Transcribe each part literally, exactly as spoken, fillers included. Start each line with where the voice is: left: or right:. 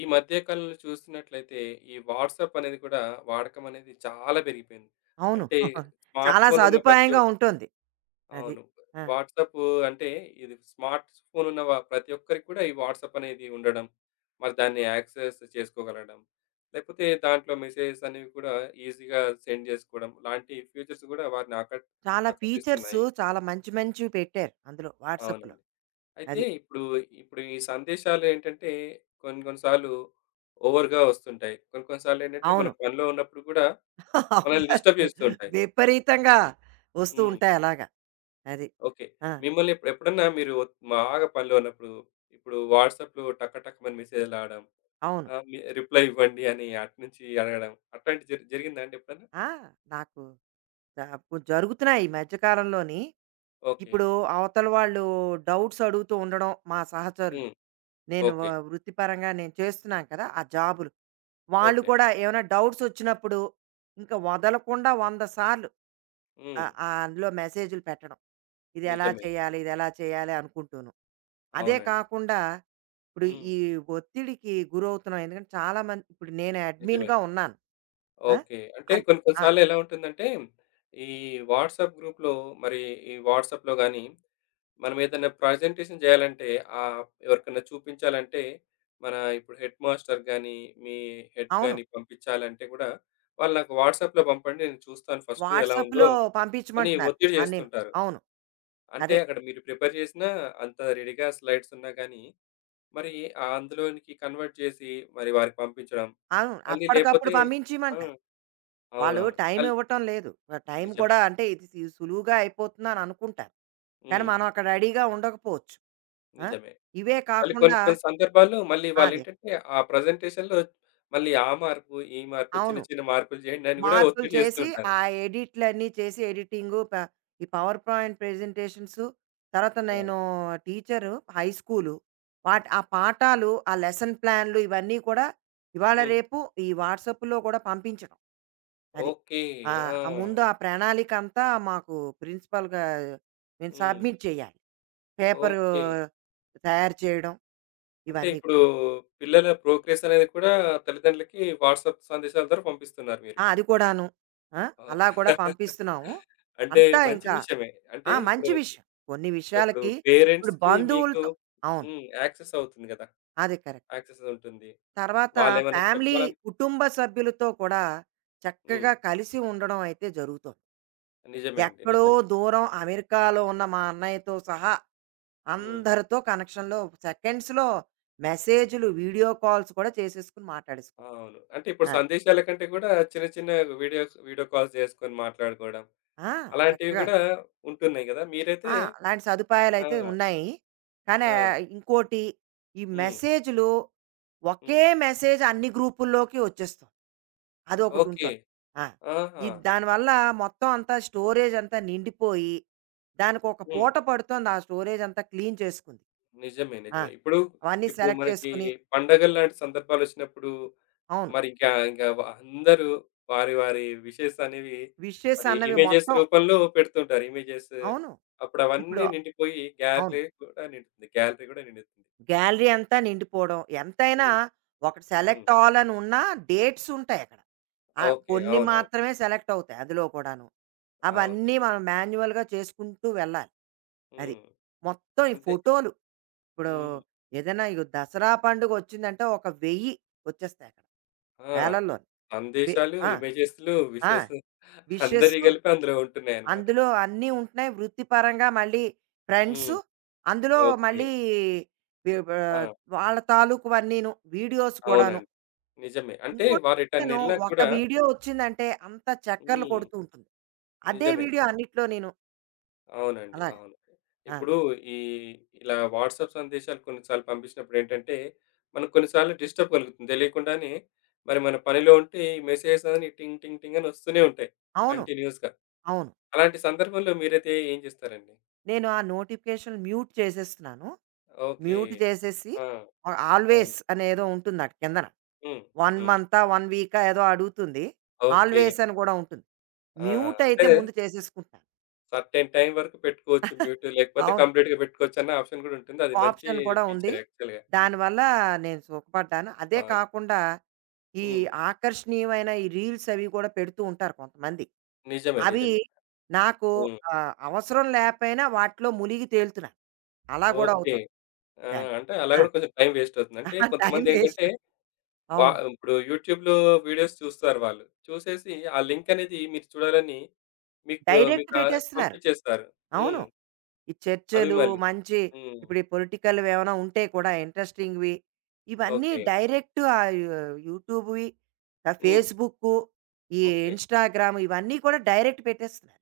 left: ఈ మధ్య కాలంలో చూస్తున్నట్లయితే ఈ వాట్సాప్ అనేది కూడా వాడకం అనేది చాలా పెరిగిపోయింది.
right: అవును.
left: అంటే స్మార్ట్
right: చాలా
left: ఫోన్ ఉన్న ప్రతి ఒ
right: సదుపాయంగా ఉంటుంది. అది.
left: అవును.
right: ఆ!
left: వాట్సాప్ అంటే ఇది స్మార్ట్ ఫోన్ ఉన్న వ ప్రతి ఒక్కరికి కూడా ఈ వాట్సాప్ అనేది ఉండడం. మరి దాన్ని యాక్సెస్ చేసుకోగలగడం. లేకపోతే దాంట్లో మెసేజెస్ అనేవి కూడా ఈజీగా సెండ్ చేసుకోవడం. లాంటి ఫీచర్స్ కూడా వారిని ఆకట్
right: చాలా ఫీచర్స్,
left: ఆకర్షిస్తున్నాయి.
right: చాలా మంచి మంచివి పెట్టారు అందులో వాట్సాప్‌లో.
left: అవునండి. అయితే
right: అది.
left: ఇప్పుడు ఇప్పుడు ఈ సందేశాలు ఏంటంటే కొన్ని కొన్ని సార్లు ఓవర్‌గా వస్తుంటాయి. కొన్ని కొన్ని సార్లు ఏంటంటే మన
right: అవును.
left: పనిలో ఉన్నప్పుడు కూడా
right: అవును,
left: మనల్ని డిస్టర్బ్
right: కరెక్టే.
left: చేస్తూ ఉంటాయి.
right: విపరీతంగా వస్తూ
left: హ్మ్.
right: ఉంటాయి అలాగా. అది.
left: ఓకే.
right: ఆ!
left: మిమ్మల్ని ఎప్ ఎప్పుడన్నా మీరు ఒత్- బాగా పనిలో ఉన్నప్పుడు ఇప్పుడు వాట్సాప్‌లో టక టకమని మెసేజ్‌లు రావడం,
right: అవును.
left: ఆహ్, మీ రిప్లై ఇవ్వండి అని అటు నుంచి అడగడం అట్లాంటిది జరి జరిగిందా అండి ఎప్పుడన్నా?
right: ఆ! నాకు నాకు జరుగుతున్నాయి ఈ మధ్య కాలంలోని.
left: ఓకే.
right: ఇప్పుడు అవతల వాళ్ళు డౌట్స్ అడుగుతూ ఉండడం మా సహచరులు.
left: హ్మ్.
right: నేను వ
left: ఓకే.
right: వృత్తిపరంగా నేను చేస్తున్నాను కదా! ఆ జాబులు. వాళ్ళు
left: ఓకే.
right: కూడా ఏమైనా డౌట్స్ వచ్చినప్పుడు, ఇంకా వదలకుండా వంద సార్లు
left: హ్మ్.
right: ఆహ్, ఆహ్, అందులో మెసేజ్‌లు పెట్టడం. ఇదెలా
left: నిజమే.
right: చేయాలి? ఇదెలా చేయాలి? అనుకుంటూను. అదే
left: అవునండి.
right: కాకుండా ఇప్పుడు
left: హ్మ్.
right: ఈ ఒత్తిడికి గురవుతున్నాం. ఎందుకంటే చాలా మంది, ఇప్పుడు నేను
left: నిజమే.
right: అడ్మిన్‌గా ఉన్నాను. ఆ!
left: ఓకే. అంటే
right: అన్
left: కొన్ని కొన్ని
right: ఆ!
left: సార్లు ఎలా ఉంటుందంటే, ఈ వాట్సాప్ గ్రూప్‌లో మరి ఈ వాట్సాప్‌లో గాని, మనం ఏదైనా ప్రజెంటేషన్ చేయాలంటే ఆహ్, ఎవరికన్నా చూపించాలంటే, మన ఇప్పుడు హెడ్ మాస్టర్ గాని, మీ హెడ్
right: అవును.
left: గాని పంపించాలంటే కూడా, వాళ్ళు నాకు వాట్సాప్‌లో పంపండి నేను చూస్తాను ఫస్ట్ ఎలా ఉందో
right: వాట్సాప్‌లో
left: అని
right: పంపించమంటున్నారు.
left: ఒత్తిడి
right: ఆ! నేను
left: చేస్తుంటారు.
right: అవును.
left: అంటే
right: అదే.
left: అక్కడ మీరు ప్రిపేర్ చేసినా అంత రెడీగా స్లైడ్స్ ఉన్నా గానీ, మరి ఆ అందులోనికి కన్వర్ట్ చేసి మరి వారికి పంపించడం.
right: అవును,
left: మళ్ళీ
right: అప్పటికప్పుడు
left: లేపోతే ఆ!
right: పంపించేయమంటారు. వాళ్ళు
left: అవునవును.
right: టైం
left: మళ్
right: ఇవ్వటం లేదు. ఆ టైం
left: నిజమే.
right: కూడా అంటే ఇది సి సులువుగా అయిపోతుందని అనుకుంటారు. కానీ
left: హ్మ్.
right: మనం అక్కడ రెడీగా ఉండకపోవచ్చు. ఆ!
left: నిజమే.
right: ఇవే
left: మళ్ళీ కొన్ని
right: కాకుండా
left: కొన్ని సందర్భాల్లో మళ్ళీ
right: అదే.
left: వాళ్ళేంటంటే ఆ ప్రెజెంటేషన్‌లో మళ్ళీ ఆ మార్పు, ఈ మార్పు చిన్న
right: అవును.
left: చిన్న మార్పులు చేయండి అని గూడా
right: మార్పులు
left: ఒత్తిడి చేస్తూ
right: చేసి,
left: ఉంటారు.
right: ఆ ఎడిట్‌లన్నీ చేసి ఎడిటింగు ప ఈ పవర్ పాయింట్ ప్రెజెంటేషన్స్ తర్వాత
left: ఆ!
right: నేను టీచరు హై స్కూలు. వాట్ ఆ పాఠాలు, ఆ లెసన్ ప్లాన్‌లు ఇవన్నీ కూడా ఇవాళ
left: హ్మ్.
right: రేపు ఈ వాట్సాప్‌లో కూడా పంపించడం. అది.
left: ఓకే.
right: ఆహ్,
left: ఆ!
right: ఆ ముందు ఆ ప్రణాళిక అంతా మాకు ప్రిన్సిపల్‌గా మేము
left: హ్మ్.
right: సబ్మిట్ చేయాలి. Paper
left: okay.
right: తయారు చేయడం
left: అంటే
right: ఇవన్నీ
left: ఇప్పుడు
right: కూడా.
left: పిల్లల ప్రోగ్రెస్ అనేది కూడా తల్లిదండ్రులకి వాట్సాప్ సందేశాల ద్వారా పంపిస్తున్నారు
right: ఆ!
left: మీరిప్పుడు.
right: అది కూడాను. ఆ!
left: ఆ!
right: అలా కూడా పంపిస్తున్నాము.
left: అంటే
right: అంతా
left: మంచి
right: ఇంకా
left: విషయమే. అంటే
right: ఆ!
left: ఇప్పుడు
right: మంచి విషయం. కొన్ని
left: ఇప్పుడు
right: విషయాలకి ఇప్పుడు
left: పేరెంట్స్‌కి మీకు
right: బంధువులతో అవును.
left: హ్మ్. యాక్సెస్ అవుతుంది గదా!
right: అది కరెక్ట్.
left: యాక్సెస్ ఉంటుంది.
right: తర్వాత
left: వాళ్ళేమన్నా
right: ఫ్యామిలీ,
left: చెప్పాలని
right: కుటుంబ సభ్యులతో కూడా
left: హ్మ్.
right: చక్కగా కలిసి ఉండడం అయితే జరుగుతోంది.
left: నిజమే అండి.
right: ఎక్కడో
left: నిజమే.
right: దూరం అమెరికాలో ఉన్న మా అన్నయ్యతో సహా
left: హ్మ్.
right: అందరితో కనెక్షన్‌లో సెకండ్స్‌లో మెసేజ్‌లు, వీడియో కాల్స్ కూడా చేసేసుకొని మాట్లాడేసుకుంటున్నాం.
left: అవును. అంటే ఇప్పుడు
right: ఆ!
left: సందేశాల కంటే కూడా చిన్న చిన్న వీడియోస్ వీడియో కాల్స్ చేసుకొని మాట్లాడుకోవడం
right: ఆ!
left: అలాంటివి
right: చక్కగా
left: కూడా ఉంటున్నాయి గదా! మీరైతే
right: ఆ! అలాంటి సదుపాయాలయితే
left: ఆ!
right: ఉన్నాయి. కానీ
left: ఆ!
right: ఆహ్, ఇంకోటి ఈ
left: హ్మ్.
right: మెసేజ్‌లు
left: హ్మ్.
right: ఒకే మెసేజ్ అన్ని గ్రూపుల్లోకి వచ్చేస్తుంది.
left: ఓకే.
right: అదొకటుంటోంది. ఆ!
left: ఆహా!
right: ఇది దానివల్ల మొత్తం అంతా స్టోరేజ్ అంతా నిండిపోయి, దానికొక
left: హ్మ్.
right: పూట పడుతోంది ఆ స్టోరేజ్ అంతా క్లీన్ చేసుకుంది.
left: నిజమే.
right: ఆ!
left: నిజమే. ఇప్పుడు
right: అవన్నీ
left: ఇప్పుడు
right: సెలెక్ట్
left: మనకి
right: చేసుకొని
left: పండగల్లాంటి సందర్భాలొచ్చినప్పుడు
right: అవును.
left: మరి ఇంకా ఇంకా వ అందరూ వారి వారి విషెస్ అనేవి
right: విషెస్
left: మరి
right: అన్నవి
left: ఇమేజెస్
right: మొత్తం
left: రూపంలో పెడుతుంటారు. ఇమేజెస్
right: అవును.
left: అప్పుడు
right: ఇప్పుడు
left: అవన్నీ నిండిపోయి
right: అవును.
left: గ్యాలరీ కూడా నిండుతుంది. గ్యాలరీ కూడా నిండుతుంది.
right: గ్యాలరీ అంతా నిండిపోవడం. ఎంతైనా
left: హ్మ్.
right: ఒకటి
left: హ్మ్.
right: సెలెక్ట్ ఆల్ అని ఉన్నా డేట్స్ ఉంటాయి అక్కడ. ఆహ్,
left: ఓకే.
right: కొన్ని
left: అవునవును.
right: మాత్రమే సెలెక్ట్ అవుతాయి అందులో కూడాను.
left: అవును.
right: అవన్నీ
left: నిజమే.
right: మనం మాన్యువల్‌గా చేసుకుంటూ వెళ్ళాలి. అది.
left: హ్మ్.
right: మొత్తం ఈ
left: అంటే
right: ఫోటోలు ఇప్పుడు
left: హ్మ్.
right: ఏదైనా ఇగో దసరా పండుగ వచ్చిందంటే ఒక వెయ్యి వచ్చేస్తాయి అక్కడ.
left: ఆ!
right: వేలల్లోని. వె
left: సందేశాలు,
right: ఆ!
left: ఇమేజెస్‌లు,
right: ఆ!
left: విషెస్
right: విషెస్
left: అందరియి కలిపి అందులో ఉంటున్నాయన్నమాట.
right: అందులో అన్నీ ఉంటున్నాయి. వృత్తిపరంగా మళ్ళీ ఫ్రెండ్సు,
left: హ్మ్.
right: అందులో
left: ఓకే.
right: మళ్ళీ వి
left: ఆ!
right: ఆహ్, వాళ్ళ తాలూకువన్నీను. వీడియోస్ కూడాను.
left: అవునండి. నిజమే. అంటే
right: ఇంకోటి చూసాను,
left: వారెటన్నెళ్ళినా
right: ఒక
left: కూడా
right: వీడియో వచ్చిందంటే అంత చక్కర్లు
left: హ్మ్.
right: కొడుతూ ఉంటుంది. అదే
left: నిజమే.
right: వీడియో అన్నిట్లో నేను
left: అవునండి.
right: అలాగా.
left: అవును.
right: ఆ!
left: ఇప్పుడు ఈ ఇలా వాట్సాప్ సందేశాలు కొన్నిసార్లు పంపించినప్పుడు ఏంటంటే, మనకు కొన్నిసార్లు డిస్టర్బ్ కలుగుతుంది. తెలియకుండానే మరి మన పనిలో ఉంటే ఈ మెసేజెస్ అని టింగ్ టింగ్ టింగ్ అని వస్తూనే ఉంటాయి.
right: అవును.
left: కంటిన్యూయస్‌గా.
right: అవును.
left: అలాంటి సందర్భంలో మీరైతే ఏం చేస్తారండి?
right: నేను ఆ నోటిఫికేషన్ మ్యూట్ చేసేస్తున్నాను.
left: ఓకే.
right: మ్యూట్ చేసేసి
left: ఆ!
right: ఆహ్,
left: అవును.
right: ఆల్వేస్ అనేదో ఉంటుంది అక్కడ కిందన.
left: హ్మ్.
right: వన్
left: హ్మ్.
right: మంతా, వన్ వీకా ఏదో అడుగుతుంది.
left: ఓకే.
right: ఆల్వేస్ అని కూడా ఉంటుంది.
left: ఆ!
right: మ్యూట్ అయితే
left: అంటే
right: ముందు చేసేసుకుంటా.
left: సర్టెన్ టైమ్ వరకు పెట్టుకోవచ్చు మ్యూట్. లేకపోతే
right: అవును.
left: కంప్లీట్‌గా పెట్టుకోవచ్చన్న ఆప్షన్ కూడా ఉంటుంది. అది మంచి
right: ఆప్షన్ కూడా ఉంది.
left: ఫీచర్ యాక్చువల్‌గా.
right: దానివల్ల నేను సుఖపడ్డాను. అదే
left: అవును.
right: కాకుండా ఈ
left: హ్మ్.
right: ఆకర్షణీయమైన ఈ రీల్స్ అవి కూడా పెడుతూ ఉంటారు కొంతమంది.
left: నిజమే.
right: అవి
left: నిజమే.
right: నాకు
left: హ్మ్.
right: ఆహ్, అవసరం లేకపోయినా వాటిలో మునిగి తేలుతున్నాను. అలా గూడా
left: ఓకే.
right: అవుతుంది.
left: ఆ!
right: దాన్ని.
left: అంటే అలా
right: ఆ!
left: గూడా కొంచెం టైం వేస్ట్ అవుతుంది. అంటే
right: టైమ్ వేస్ట్.
left: కొంతమందేంటంటే వా
right: అవును.
left: ఇప్పుడు యూట్యూబ్‌లో వీడియోస్ చూస్తారు వాళ్ళు. చూసేసి ఆ లింక్ అనేది మీరు చూడాలని మీకు
right: డైరెక్ట్
left: మీకు ఆహ్,
right: పెట్టేస్తున్నారు.
left: పంపించేస్తారు.
right: అవును.
left: హ్మ్.
right: ఈ
left: అవి
right: చర్చలు
left: మళ్ళీ.
right: మంచి
left: హ్మ్.
right: ఇప్పుడు ఈ పొలిటికల్‌వి ఏమైనా ఉంటే కూడా ఇంట్రెస్టింగ్‌వి ఇవన్నీ
left: ఓకే.
right: డైరెక్ట్ ఆ యూ యూట్యూబ్‌వి, ఆ
left: హ్మ్.
right: ఫేస్‌బుక్కు, ఈ
left: ఓకే.
right: ఇన్‌స్టాగ్రామ్ ఇవన్నీ కూడా డైరెక్ట్ పెట్టేస్తున్నారు.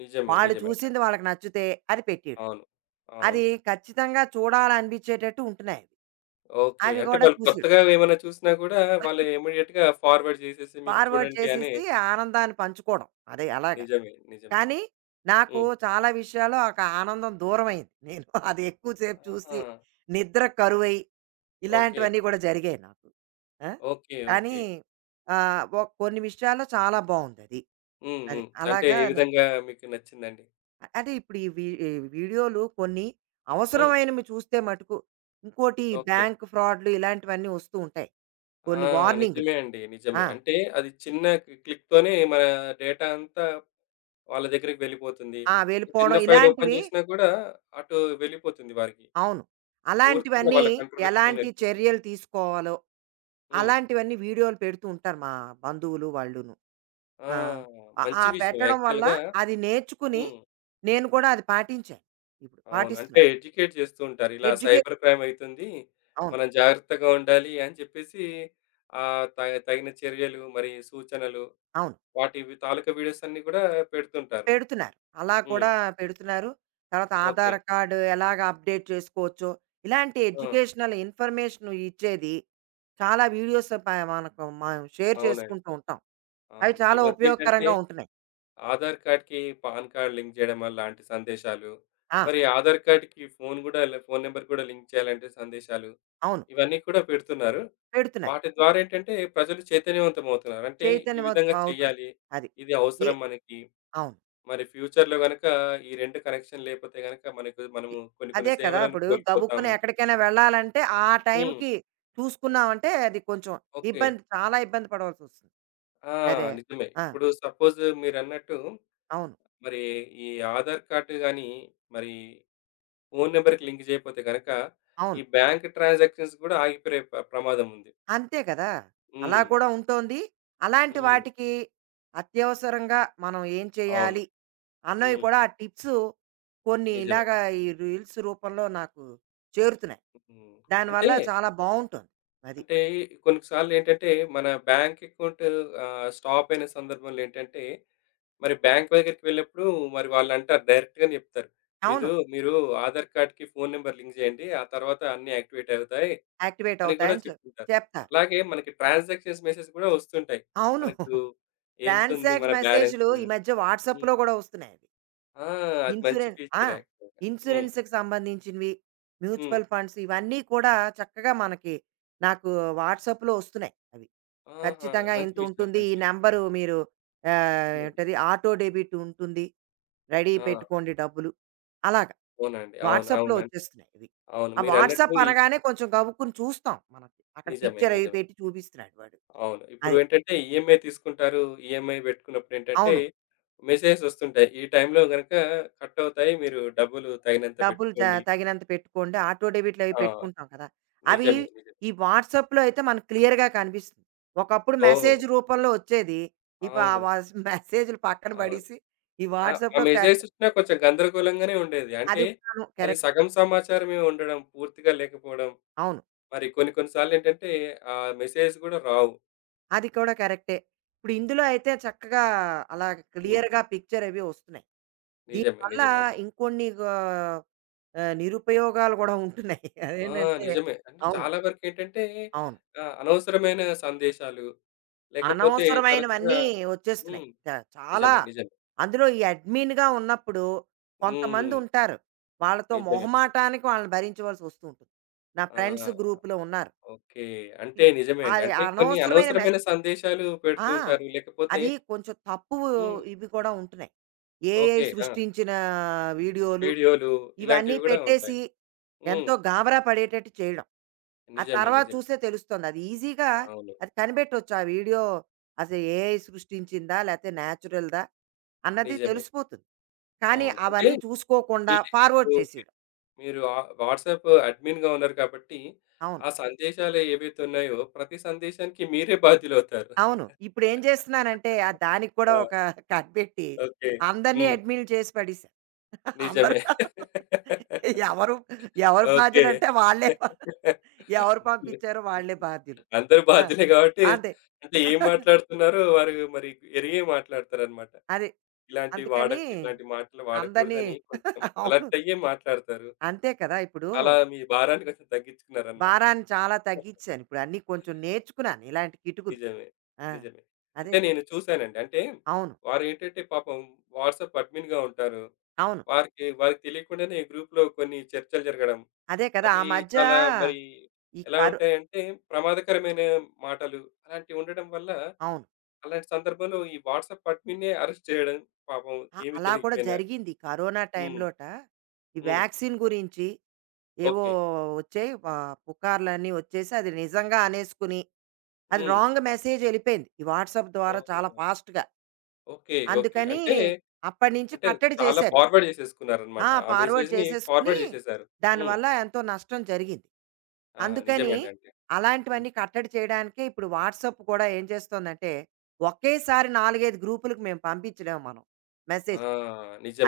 left: నిజమే.
right: వాళ్ళు
left: నిజమే
right: చూసింది
left: అండి.
right: వాళ్ళకి నచ్చితే అది పెట్టేయడం.
left: అవును.
right: అది
left: అవును.
right: ఖచ్చితంగా చూడాలనిపించేటట్టు ఉంటున్నాయి. అవి
left: ఓకే.
right: అవి
left: అంటే
right: కూడా
left: వాళ్ళు
right: చూసి
left: కొత్తగా ఏమైనా చూసినా గూడా వాళ్ళు ఇమ్మీడియేట్‌గా ఫార్వర్డ్ చేసేసి మీకు
right: ఫార్వర్డ్
left: చూడండి అని
right: చేసేసి ఆనందాన్ని పంచుకోవడం. అదే అలాగా.
left: నిజమే. నిజమే.
right: కానీ నాకు
left: హ్మ్.
right: చాలా విషయాల్లో ఒక ఆనందం దూరమైంది. నేను అది ఎక్కువ సేపు చూసి
left: ఆహా!
right: నిద్ర కరువై
left: ఓకే.
right: ఇలాంటివన్నీ కూడా జరిగాయి నాకు. ఆ!
left: ఓకే.
right: కానీ
left: ఓకే.
right: ఆహ్, ఒ కొన్ని విషయాల్లో చాలా బావుందది. అది.
left: హ్మ్.
right: అది
left: హ్మ్. అంటే
right: అలాగా
left: ఏ
right: నేను
left: విధంగా మీకు నచ్చిందండి?
right: అ- అంటే ఇప్పుడు ఈ వీ ఈ వీడియోలు కొన్ని
left: హ్మ్.
right: అవసరమైనవి చూస్తే మటుకు ఇంకోటి ఈ
left: ఓకే.
right: బ్యాంక్ ఫ్రాడ్‌లు ఇలాంటివన్నీ వస్తూ ఉంటాయి.
left: ఆ!
right: కొన్ని వార్నింగ్‌లు.
left: నిజమే అండి. నిజమే.
right: ఆ!
left: అంటే అది చిన్న క్లి క్లిక్‌తోనే మన డేటా అంతా వాళ్ళ దగ్గరికి వెళ్ళిపోతుంది.
right: ఆ!
left: ఒక చిన్న
right: వెళ్ళిపోవడం
left: ఫైల్ ఓపెన్
right: ఇలాంటివి
left: చేసినా కూడా అటు వెళ్ళిపోతుంది వారికి.
right: అవును.
left: పూర్తిగా
right: అలాంటివన్నీ
left: వాళ్ళ కంట్రోల్‌లోకి ఫోన్
right: ఎలాంటి
left: ఎళ్ళిపోతుంది.
right: చర్యలు తీసుకోవాలో,
left: హ్మ్.
right: అలాంటివన్నీ వీడియోలు పెడుతూ ఉంటారు మా బంధువులు వాళ్ళును.
left: ఆ!
right: ఆ! ఆ ఆ
left: మంచి విషయం
right: పెట్టడం వల్ల
left: యాక్చువల్‌గా
right: అది నేర్చుకుని,
left: హ్మ్.
right: నేను కూడా అది పాటించాను. ఇప్పుడు
left: అవును. అంటే
right: పాటిస్తున్నాను.
left: ఎడ్యుకేట్ చేస్తూ ఉంటారు. ఇలా
right: ఎడ్యుకే
left: సైబర్ క్రైమ్ అయితుంది.
right: అవును.
left: మనం జాగ్రత్తగా ఉండాలి అని చెప్పేసి ఆహ్, త తగిన చర్యలు మరి సూచనలు
right: అవును.
left: వాటి వి తాలూకా వీడియోస్ అన్నీ కూడా పెడుతుంటారు.
right: పెడుతున్నారు. అలా
left: హ్మ్.
right: కూడా పెడుతున్నారు. తర్వాత
left: ఓకే.
right: ఆధార్ కార్డ్ ఎలాగ అప్‌డేట్ చేసుకోవచ్చో, ఇలాంటి
left: ఆ!
right: ఎడ్యుకేషనల్ ఇన్ఫర్మేషన్ ఇచ్చేది చాలా వీడియోస్ ప మనకు మనం షేర్
left: అవునండి.
right: చేసుకుంటూ ఉంటాం. అవి
left: అవును. ఈ
right: చాలా
left: మధ్యేంటంటే
right: ఉపయోగకరంగా ఉంటున్నాయి.
left: ఆధార్ కార్డ్‌కి పాన్ కార్డ్ లింక్ జేయడం అలాంటి సందేశాలు,
right: ఆ!
left: మరి ఆధార్ కార్డ్‌కి ఫోను గూడా ల ఫోను నంబర్ కూడా లింక్ చేయాలంటే సందేశాలు,
right: అవును.
left: ఇవన్నీ కూడా పెడుతున్నారు.
right: పెడుతున్నారు.
left: వాటి ద్వారా ఏంటంటే ప్రజలు చైతన్యవంతమవుతున్నారు. అంటే ఈ
right: చైతన్యం
left: విధంగా
right: అవుతున్నాం.
left: చేయాలి.
right: అది.
left: ఇది
right: ఏ
left: అవసరం మనకి.
right: అవును.
left: మరి ఫ్యూచర్‌లో గనక ఈ రెండు కనెక్షన్ లేపోతే గనక మనకు
right: ఎ
left: మనము కొన్ని కొన్ని
right: అదే కదా!
left: సేవలను
right: ఇప్పుడు గబుక్కున
left: కోల్పోతాము.
right: ఎక్కడికైనా వెళ్ళాలంటే ఆ
left: హ్మ్.
right: టైంకి చూసుకున్నామంటే అది కొంచెం
left: ఓకే.
right: ఇబ్బంది చాలా ఇబ్బంది పడవలసొస్తుంది.
left: ఆ!
right: అదే.
left: నిజమే.
right: ఆ!
left: ఇప్పుడు సపోజ్ మీరన్నట్టు
right: అవును.
left: మరి ఈ ఆధార్ కార్డ్ గాని, మరి ఫోను నంబర్‌కి లింక్ చేయకపోతే గనక, ఈ
right: అవును.
left: బ్యాంక్ ట్రాన్సాక్షన్స్ గూడా ఆగిపోయే ప్ర ప్రమాదం ఉంది.
right: అంతే కదా! అలా
left: హ్మ్.
right: కూడా ఉంటోంది. అలాంటి
left: హ్మ్.
right: వాటికి అత్యవసరంగా మనం ఏం
left: అవును.
right: చేయాలి అన్నవి
left: హ్మ్.
right: కూడా ఆ టిప్స్ కొన్ని
left: నిజమే.
right: ఇలాగా ఈ రీల్స్ రూపంలో నాకు చేరుతున్నాయి.
left: హ్మ్. అంటే,
right: దానివల్ల చాలా బావుంటుంది. అది.
left: అంటే కొన్ని సార్లేంటంటే, మన బ్యాంక్ అకౌంట్ ఆహ్, స్టాప్ అయిన సందర్భంలో ఏంటంటే, మరి బ్యాంక్ దగ్గరికి వెళ్ళినప్పుడు మరి వాళ్ళంటారు డైరెక్ట్‌గానే చెప్తారు. మీదు
right: అవును.
left: మీరు ఆధార్ కార్డ్‌కి ఫోను నంబర్ లింక్ చేయండి. ఆ తర్వాత అన్నీ యాక్టివేట్ అవుతాయి.
right: యాక్టివేట్
left: అని గూడా
right: అవుతాయని చెప్
left: చెప్తుంటారు.
right: చెప్తారు.
left: అలాగే మనకి ట్రాన్సాక్షన్స్ మెసేజ్ గూడా వస్తుంటాయి.
right: అవును.
left: మనకు ఎంతుంది
right: ట్రాన్సాక్ట్
left: మన బ్యాలెన్స్?
right: మెసేజ్‌లు ఈ మధ్య
left: హ్మ్.
right: వాట్సాప్‌లో గూడా వస్తున్నాయి అవి.
left: ఆ! అది మంచి
right: ఇన్స్యూరెన్స్ ఆ!
left: ఫీచరే యాక్చువల్‌గా. హ్మ్.
right: ఇన్స్యూరెన్స్‌కి సంబంధించినవి,
left: హ్మ్.
right: మ్యూచువల్ ఫండ్స్ ఇవన్నీ కూడా చక్కగా మనకి నాకు వాట్సాప్‌లో వస్తున్నాయి అవి.
left: ఆహా!
right: ఖచ్చితంగా
left: మంచి విషయం.
right: ఇంతుంటుంది.
left: మంచి
right: ఈ
left: విషయం.
right: నంబరు మీరు ఆహ్,
left: హ్మ్.
right: ఏంటది ఆటో డెబిట్ ఉంటుంది. రెడీ
left: ఆ!
right: పెట్టుకోండి డబ్బులు. అలాగా
left: అవునండి. అవును.
right: వాట్సాప్‌లో
left: అవునండి.
right: వచ్చేస్తున్నాయి ఇవి.
left: అవును.
right: ఆ
left: మీరన్నట్టు
right: వాట్సాప్
left: ఈ
right: అనగానే కొంచెం గబుక్కుని చూస్తాం మనం. అక్కడ
left: నిజమే.
right: పిక్చర్ అవి
left: నిజమే.
right: పెట్టి చూపిస్తున్నాడు వాడు.
left: అవును. ఇప్పుడు
right: అది.
left: ఏంటంటే ఈఎంఐ తీసుకుంటారు. ఈఎంఐ పెట్టుకున్నప్పుడేంటంటే
right: అవును.
left: మెసేజెస్ వస్తుంటాయి. ఈ టైంలో గనక కట్ అవుతాయి. మీరు డబ్బులు తగినంత
right: డబ్బులు త
left: పెట్టుకోండి.
right: తగినంత పెట్టుకోండి. ఆటో డెబిట్‌లవి
left: ఆ!
right: పెట్టుకుంటాం కదా! అవి
left: నిజమే. నిజమే.
right: ఈ వాట్సాప్‌లో అయితే మనకు క్లియర్‌గా కనిపిస్తుంది. ఒకప్పుడు
left: ఓహ్!
right: మెసేజ్ రూపంలో వచ్చేది. ఇప్పుడు ఆ
left: అవును.
right: వాస్ మెసేజ్‌లు పక్కన
left: అవును.
right: పడేసి ఈ
left: ఆ! ఆ
right: వాట్సాప్‌లో
left: మెసేజెస్
right: కరెక్ట్.
left: వచ్చినా కొంచెం గందరగోళంగానే ఉండేది. అంటే
right: అది కూడాను
left: అది
right: కరెక్ట్.
left: సగం సమాచారమే ఉండడం, పూర్తిగా లేకపోవడం.
right: అవును.
left: మరి కొన్ని కొన్ని సార్లేంటంటే ఆ మెసేజెస్ గూడా రావు.
right: అది కూడా కరెక్టే. ఇప్పుడు ఇందులో అయితే చక్కగా అలా
left: హ్మ్.
right: క్లియర్‌గా పిక్చర్ అవి వస్తున్నాయి.
left: నిజమే.
right: దీనివల్ల
left: నిజమే అండి.
right: ఇంకొన్ని గ ఆహ్, నిరుపయోగాలు గూడా ఉంటున్నాయి.
left: ఆ!
right: అదేంటంటే
left: నిజమే. అంటే
right: అవును.
left: చాలా వరకేంటంటే
right: అవును.
left: ఆహ్, అనవసరమైన సందేశాలు లేకపోతే తరచుగా
right: అనవసరమైనవన్నీ వచ్చేస్తున్నాయి.
left: హ్మ్.
right: చ చాలా
left: నిజమే. నిజమే.
right: అందులో ఈ అడ్మిన్‌గా ఉన్నప్పుడు కొంతమంది
left: హ్మ్.
right: ఉంటారు. వాళ్ళతో
left: నిజమే.
right: మొహమాటానికి వాళ్ళని భరించవలసి వస్తూ ఉంటుంది. నా
left: ఆ!
right: ఫ్రెండ్స్ గ్రూప్‌లో ఉన్నారు.
left: ఓకే. అంటే
right: హ్మ్.
left: నిజమే అండి.
right: అది
left: అంటే కొన్ని
right: అనవసరమైన
left: అనవసరమైన
right: మెసే
left: సందేశాలు పెడుతూ
right: ఆ!
left: ఉంటారు. లేకపోతే
right: అది కొంచెం తప్పు,
left: హ్మ్.
right: ఇవి కూడా ఉంటున్నాయి. AI
left: okay. ఆ!
right: సృష్టించిన వీడియోలు
left: వీడియోలు
right: ఇవన్నీ
left: ఇలాంటివి గూడా
right: పెట్టేసి
left: ఉంటాయి. హ్మ్.
right: ఎంతో గాబరా పడేటట్టు చేయడం. ఆ
left: నిజమే.
right: తర్వాత
left: నిజమే.
right: చూస్తే తెలుస్తుంది. అది ఈజీగా
left: అవును.
right: అది కనిపెట్టొచ్చు. ఆ వీడియో అసలు ఏఐ సృష్టించిందా? లేతే నేచురల్‌దా? అన్నది
left: నిజమే.
right: తెలిసిపోతుంది. కానీ
left: అవును. అంటే
right: అవన్నీ చూసుకోకుండా ఫార్వర్డ్
left: వీళ్ళు
right: చేసేయడం.
left: మీరు ఆ వాట్సాప్ అడ్మిన్‌గా ఉన్నారు కాబట్టి,
right: అవును.
left: ఆ సందేశాలు ఏవైతే ఉన్నాయో ప్రతి సందేశానికి మీరే బాధ్యులవుతారు.
right: అవును. ఇప్పుడేం చేస్తున్నానంటే ఆహ్, దానికి కూడా
left: ఆ!
right: ఒక కనిపెట్టి
left: ఓకే.
right: అందరిని
left: హ్మ్.
right: అడ్మిన్‌లు చేసి పడేసా. అందరూ
left: నిజమే.
right: ఎవరు, ఎవరు
left: ఓకే.
right: బాధ్యులంటే వాళ్ళే ఎవరు పంపించారో వాళ్ళే బాధ్యులు.
left: అందరూ
right: ఆ!
left: బాధ్యులే గాబట్టి
right: అంతే.
left: అంటే ఏం మాట్లాడుతున్నారో వారు మరి ఎరిగే మాట్లాడతారన్నమాట.
right: అదే.
left: ఇలాంటివి
right: అందుకని
left: వాడక ఇట్లాంటి మాటలు
right: అందరిని
left: వాడకూడదని కొంచెం
right: అవును.
left: అలర్ట్ అయ్యే మాట్లాడతారు.
right: అంతే కదా! ఇప్పుడు
left: అలా మీ భారాన్ని కొంచెం తగ్గించుకున్నారనమాట.
right: భారాన్ని చాలా తగ్గిచ్చాను. ఇప్పుడు అన్నీ కొంచెం నేర్చుకున్నాను ఇలాంటి కిటుకులు.
left: నిజమే.
right: ఆ!
left: నిజమే.
right: అదే
left: అంటే నేను
right: ఇప్పుడు
left: చూసానండి. అంటే
right: అవును.
left: వారేంటంటే పాపం వాట్సాప్ అడ్మిన్‌గా ఉంటారు.
right: అవును.
left: వారికి వారికి తెలియకుండానే గ్రూప్‌లో కొన్ని చర్చలు జరగడం.
right: అదే కదా! ఆ
left: అవి
right: మధ్య
left: చాలా మరి
right: ఈ
left: ఎలా
right: కరో
left: ఉంటాయంటే ప్రమాదకరమైన మాటలు అలాంటివి ఉండడం వల్ల
right: అవును.
left: అలాంటి సందర్భంలో ఈ వాట్సాప్ అడ్మిన్‌నే అరెస్ట్ చేయడం పాపం
right: ఆ!
left: ఏమి
right: అలా కూడా
left: తెలియకపోయినా.
right: జరిగింది. ఈ కరోనా
left: హ్మ్.
right: టైంలోట ఈ
left: హ్మ్.
right: వ్యాక్సిన్ గురించి ఏవో
left: ఓకే.
right: వచ్చాయి. వా పుకార్లన్నీ వచ్చేసి అది నిజంగా అనేసుకుని, అది
left: హ్మ్.
right: రాంగ్ మెసేజ్ ఎళ్ళిపోయింది. ఈ వాట్సాప్ ద్వారా చాలా
left: ఓహ్!
right: ఫాస్ట్‌గా.
left: ఓకే. ఓకే.
right: అందుకని
left: అంటే,
right: అప్పటినుంచి
left: అంటే
right: కట్టడి
left: చాలా
right: చేశారు.
left: ఫార్వర్డ్ చేసేసుకున్నారనమాట.
right: ఆ!
left: ఆ
right: ఫార్వర్డ్
left: మెసేజ్‌ని
right: చేసేసుకుని,
left: ఫార్వర్డ్ చేసేసారు. హ్మ్.
right: దానివల్ల ఎంతో నష్టం జరిగింది.
left: ఆ!
right: అందుకని
left: నిజమేనండి. అంటే. హ్మ్.
right: అలాంటివన్నీ కట్టడి చేయడానికే ఇప్పుడు వాట్సాప్ కూడా ఏం చేస్తోందంటే, ఒకేసారి నాలుగు, ఐదు గ్రూపులకి మేము పంపించలేము మనం
left: ఆ!
right: మెసేజ్.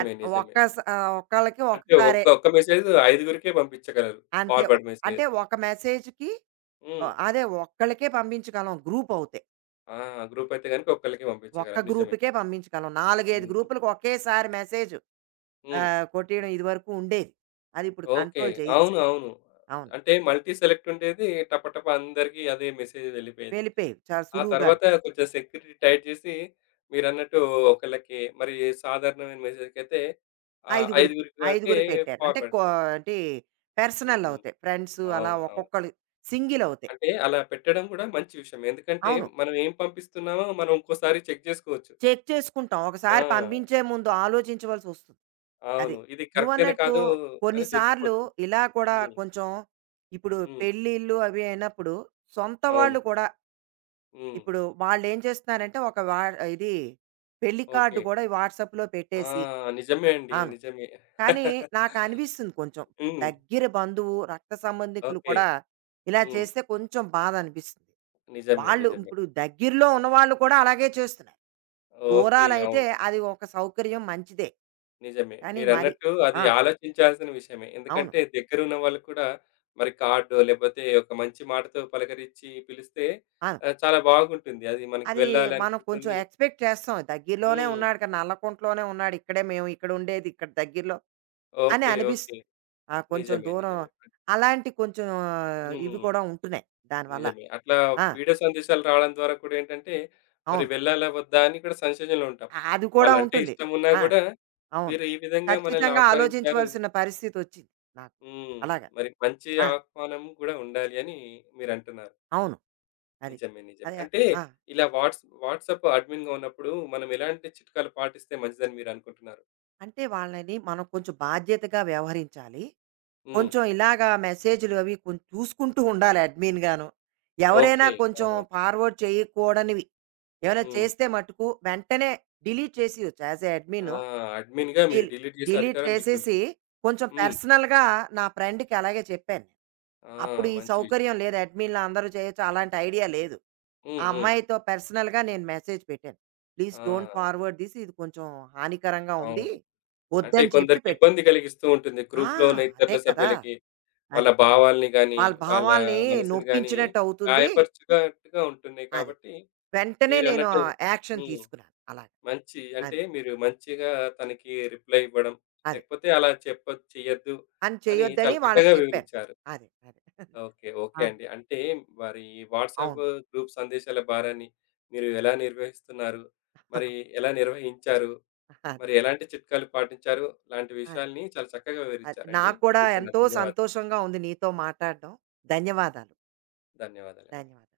right: అది ఒక్క
left: నిజమే.
right: స ఆహ్, ఒకళ్ళకి
left: అంటే
right: ఒకసారే
left: ఒక్క ఒక్క మెసేజ్ ఐదుగురికే పంపించగలరు.
right: అంతే. ఒ
left: ఫార్వర్డ్
right: అంటే
left: మెసేజ్.
right: ఒక మెసేజ్‌కి
left: హ్మ్.
right: ఆహ్, అదే ఒక్కళ్ళకే పంపించగలం గ్రూప్ అవుతే.
left: ఆ! గ్రూప్ అయితే గనుక ఒక్కళ్ళకే
right: ఒక్క
left: పంపించగలం. నిజమే.
right: గ్రూప్‌కే పంపించగలం. నాలుగు, ఐదు
left: హ్మ్.
right: గ్రూపులకి ఒకేసారి మెసేజ్
left: హ్మ్.
right: ఆహ్, కొట్టేయడం ఇదివరకు ఉండేది. అది ఇప్పుడు
left: ఓకే.
right: కంట్రోల్ చేయిసా
left: అవును. అవును.
right: అవును.
left: అంటే మల్టీ సెలెక్ట్ ఉండేది. టపటపా అందరికీ అదే మెసేజ్ వెళ్ళిపోయేది.
right: వెళ్ళిపోయేవి చాలా
left: ఆ
right: సులువుగాను.
left: తర్వాత కొంచెం సెక్యూరిటీ టైట్ చేసి మీరన్నట్టు ఒకళ్ళకి మరి సాధారణమైన మెసేజ్‌కైతే ఆహ్,
right: ఐదుగురికి.
left: ఐదుగురికి వరకే
right: ఐదుగురు పెట్టారు. అంటే కో
left: ఫార్వర్డ్‌కి.
right: అంటే పర్సనల్
left: హ్మ్.
right: అవుతాయి. ఫ్రెండ్స్ అలా
left: అవును. అవును.
right: ఒక్కొక్కళ్ళు సింగిల్ అవుతాయి.
left: అంటే అలా పెట్టడం కూడా మంచి విషయం. ఎందుకంటే
right: అవును.
left: మనం ఏం పంపిస్తున్నామో మనం ఇంకోసారి చెక్ చేసుకోవచ్చు.
right: చెక్ చేసుకుంటాం. ఒకసారి
left: ఆ!
right: పంపించే ముందు ఆలోచించవలసొస్తుంది. అది.
left: అవును. ఇది కరెక్టేనా
right: నువ్వన్నట్టు
left: కాదో అని
right: కొన్నిసార్లు
left: తెలిసిపోతుంది.
right: ఇలా కూడా
left: హ్మ్.
right: కొంచెం ఇప్పుడు
left: హ్మ్.
right: పెళ్ళిళ్ళు అవి అయినప్పుడు సొంత
left: అవును.
right: వాళ్ళు కూడా
left: హ్మ్.
right: ఇప్పుడు వాళ్ళేం చేస్తున్నారంటే ఒక వా ఇది పెళ్లి కార్డ్
left: ఓకే.
right: కూడా ఈ వాట్సాప్‌లో
left: ఆ!
right: పెట్టేసి
left: నిజమే అండి.
right: అవును.
left: నిజమే.
right: కానీ నాకనిపిస్తుంది కొంచెం. ఇప్పుడు
left: హ్మ్.
right: దగ్గర బంధువు, రక్త సంబంధికులు
left: ఓకే.
right: కూడా ఇలా
left: హ్మ్.
right: చేస్తే కొంచెం బాధనిపిస్తుంది.
left: నిజమే.
right: వాళ్ళు
left: నిజమే.
right: ఇప్పుడు దగ్గరలో ఉన్నవాళ్ళు కూడా అలాగే చేస్తున్నారు.
left: ఓకే.
right: దూరాలైతే
left: అవును.
right: అది ఒక సౌకర్యం మంచిదే.
left: నిజమే.
right: కానీ మరి
left: మీరన్నట్టు అది
right: ఆ!
left: ఆలోచించాల్సిన విషయమే.
right: అవును.
left: ఎందుకంటే దగ్గరున్న వాళ్ళు కూడా మరి కార్డో లేకపోతే ఒక మంచి మాటతో పలకరించి పిలిస్తే
right: ఆ!
left: ఆహ్, చాలా బాగుంటుంది. అది మనకి
right: అది మనం కొంచెం
left: వెళ్ళాలనిపిస్తుంది.
right: ఎక్స్‌పెక్ట్ చేస్తాం. దగ్గరలోనే
left: హ్మ్.
right: ఉన్నాడు కదా! నల్లకుంటలోనే ఉన్నాడు. ఇక్కడే మేము ఇక్కడుండేది ఇక్కడ దగ్గరలో అని
left: ఓకే. ఓకే.
right: అనిపిస్తుంది. ఆ! కొంచెం
left: నిజమే.
right: దూరం
left: నిజమే.
right: అలాంటి కొంచెం ఆ, ఇవి
left: హ్మ్.
right: కూడా ఉంటున్నాయి దానివల్ల.
left: నిజమే. అట్లా
right: ఆ!
left: వీడియో సందేశాలు రావడం ద్వారా కూడా ఏంటంటే మరి
right: అవును.
left: వెళ్ళాలా? వద్దా? అని కూడా సంశయంలో ఉంటాం.
right: అ అది కూడా
left: వాళ్ళంటే
right: ఉంటుంది.
left: ఇష్టమున్నా
right: ఆ!
left: గూడా
right: అవును.
left: వీరు ఈ విధంగా మనల్ని
right: ఖచ్చితంగా
left: ఆహ్వానించారు.
right: ఆలోచించవలసిన పరిస్థితొచ్చింది నాకు.
left: హ్మ్.
right: అలాగా.
left: మరి మంచి
right: ఆ!
left: ఆహ్వానం గూడా ఉండాలి అని మీరంటున్నారు.
right: అవును. అది.
left: నిజమే. నిజమే.
right: అదే
left: అంటే
right: ఆ!
left: ఇలా వాట్స్ వాట్సాప్ అడ్మిన్‌గా ఉన్నప్పుడు మనం ఎలాంటి చిట్కాలు పాటిస్తే మంచిదని మీరనుకుంటున్నారు?
right: అంటే వాళ్ళని మనం కొంచెం బాధ్యతగా వ్యవహరించాలి.
left: హ్మ్.
right: కొంచెం ఇలాగా మెసేజ్‌లు అవి కొంచెం చూసుకుంటూ ఉండాలి అడ్మిన్ గాను. ఎవరైనా
left: ఓకే.
right: కొంచెం
left: అవునవును.
right: ఫార్వర్డ్ చేయకూడనివి ఏమైనా
left: హ్మ్.
right: చేస్తే మట్టుకు వెంటనే డిలీట్ చేసేయొచ్చు. యాజ్ ఎ
left: ఆ!
right: అడ్మిన్
left: అడ్మిన్‌గా మీరు
right: డిల్
left: డిలీట్ చేసే
right: డిలీట్
left: అధికారం
right: చేసేసి
left: మీకుంటుంది.
right: కొంచెం
left: హ్మ్.
right: పర్సనల్‌గా నా ఫ్రెండ్‌కి అలాగే చెప్పాను.
left: ఆ!
right: అప్పుడు ఈ
left: మంచి విషయం.
right: సౌకర్యం లేదు అడ్మిన్‌లో అందరూ చేయొచ్చు అలాంటి ఐడియా లేదు. ఆ
left: హ్మ్. హ్మ్.
right: అమ్మాయితో పర్సనల్‌గా నేను మెసేజ్ పెట్టాను. ప్లీజ్
left: ఆ!
right: డోంట్ ఫార్వర్డ్ దిస్, ఇది కొంచెం హానికరంగా ఉంది.
left: అవును. అంటే
right: వద్దని చెప్పి
left: కొందరికి
right: పెట్టాను.
left: ఇబ్బంది కలిగిస్తూ ఉంటుంది.
right: ఆ!
left: గ్రూప్‌లో ఉన్న
right: అదే
left: ఇతరుల
right: కదా!
left: సభ్యులకి వాళ్ళ
right: అది.
left: భావాల్ని గానీ,
right: వాళ్ళ
left: వాళ్ళ
right: భావాల్ని
left: మనసుని గానీ
right: నొప్పించినట్టు అవుతుంది.
left: గాయపరచునట్టుగా ఉంటున్నాయి
right: అది.
left: కాబట్టి
right: వెంటనే నేను
left: మీరన్నట్టు
right: యాక్షన్
left: హ్మ్.
right: తీసుకున్నాను. అలాగా.
left: మంచి అంటే
right: అది.
left: మీరు మంచిగా తనకి రిప్లై ఇవ్వడం.
right: అది.
left: లేకపోతే అలా చెప్ప చెయ్యొద్దు
right: అని
left: అని
right: చేయొద్దని
left: చాలా
right: వాళ్ళకి
left: చక్కగా
right: చెప్పాను.
left: వివరిచ్చారు.
right: అదే. అదే.
left: ఓకే. ఓకే
right: ఆ!
left: అండి. అంటే మరి వాట్సాప్
right: అవును.
left: గ్రూప్ సందేశాల భారాన్ని మీరు ఎలా నిర్వహిస్తున్నారు? మరి ఎలా నిర్వహించారు?
right: అదే.
left: మరి ఎలాంటి చిట్కాలు పాటించారు? లాంటి
right: అదే.
left: విషయాల్ని చాలా చక్కగా
right: అది.
left: వివరిచ్చారండి.
right: నాకు కూడా
left: మీకు నా
right: ఎంతో
left: ధన్యవాదాలు.
right: సంతోషంగా ఉంది నీతో మాట్లాడడం. ధన్యవాదాలు.
left: ధన్యవాదాలండి.
right: ధన్యవాదాలు.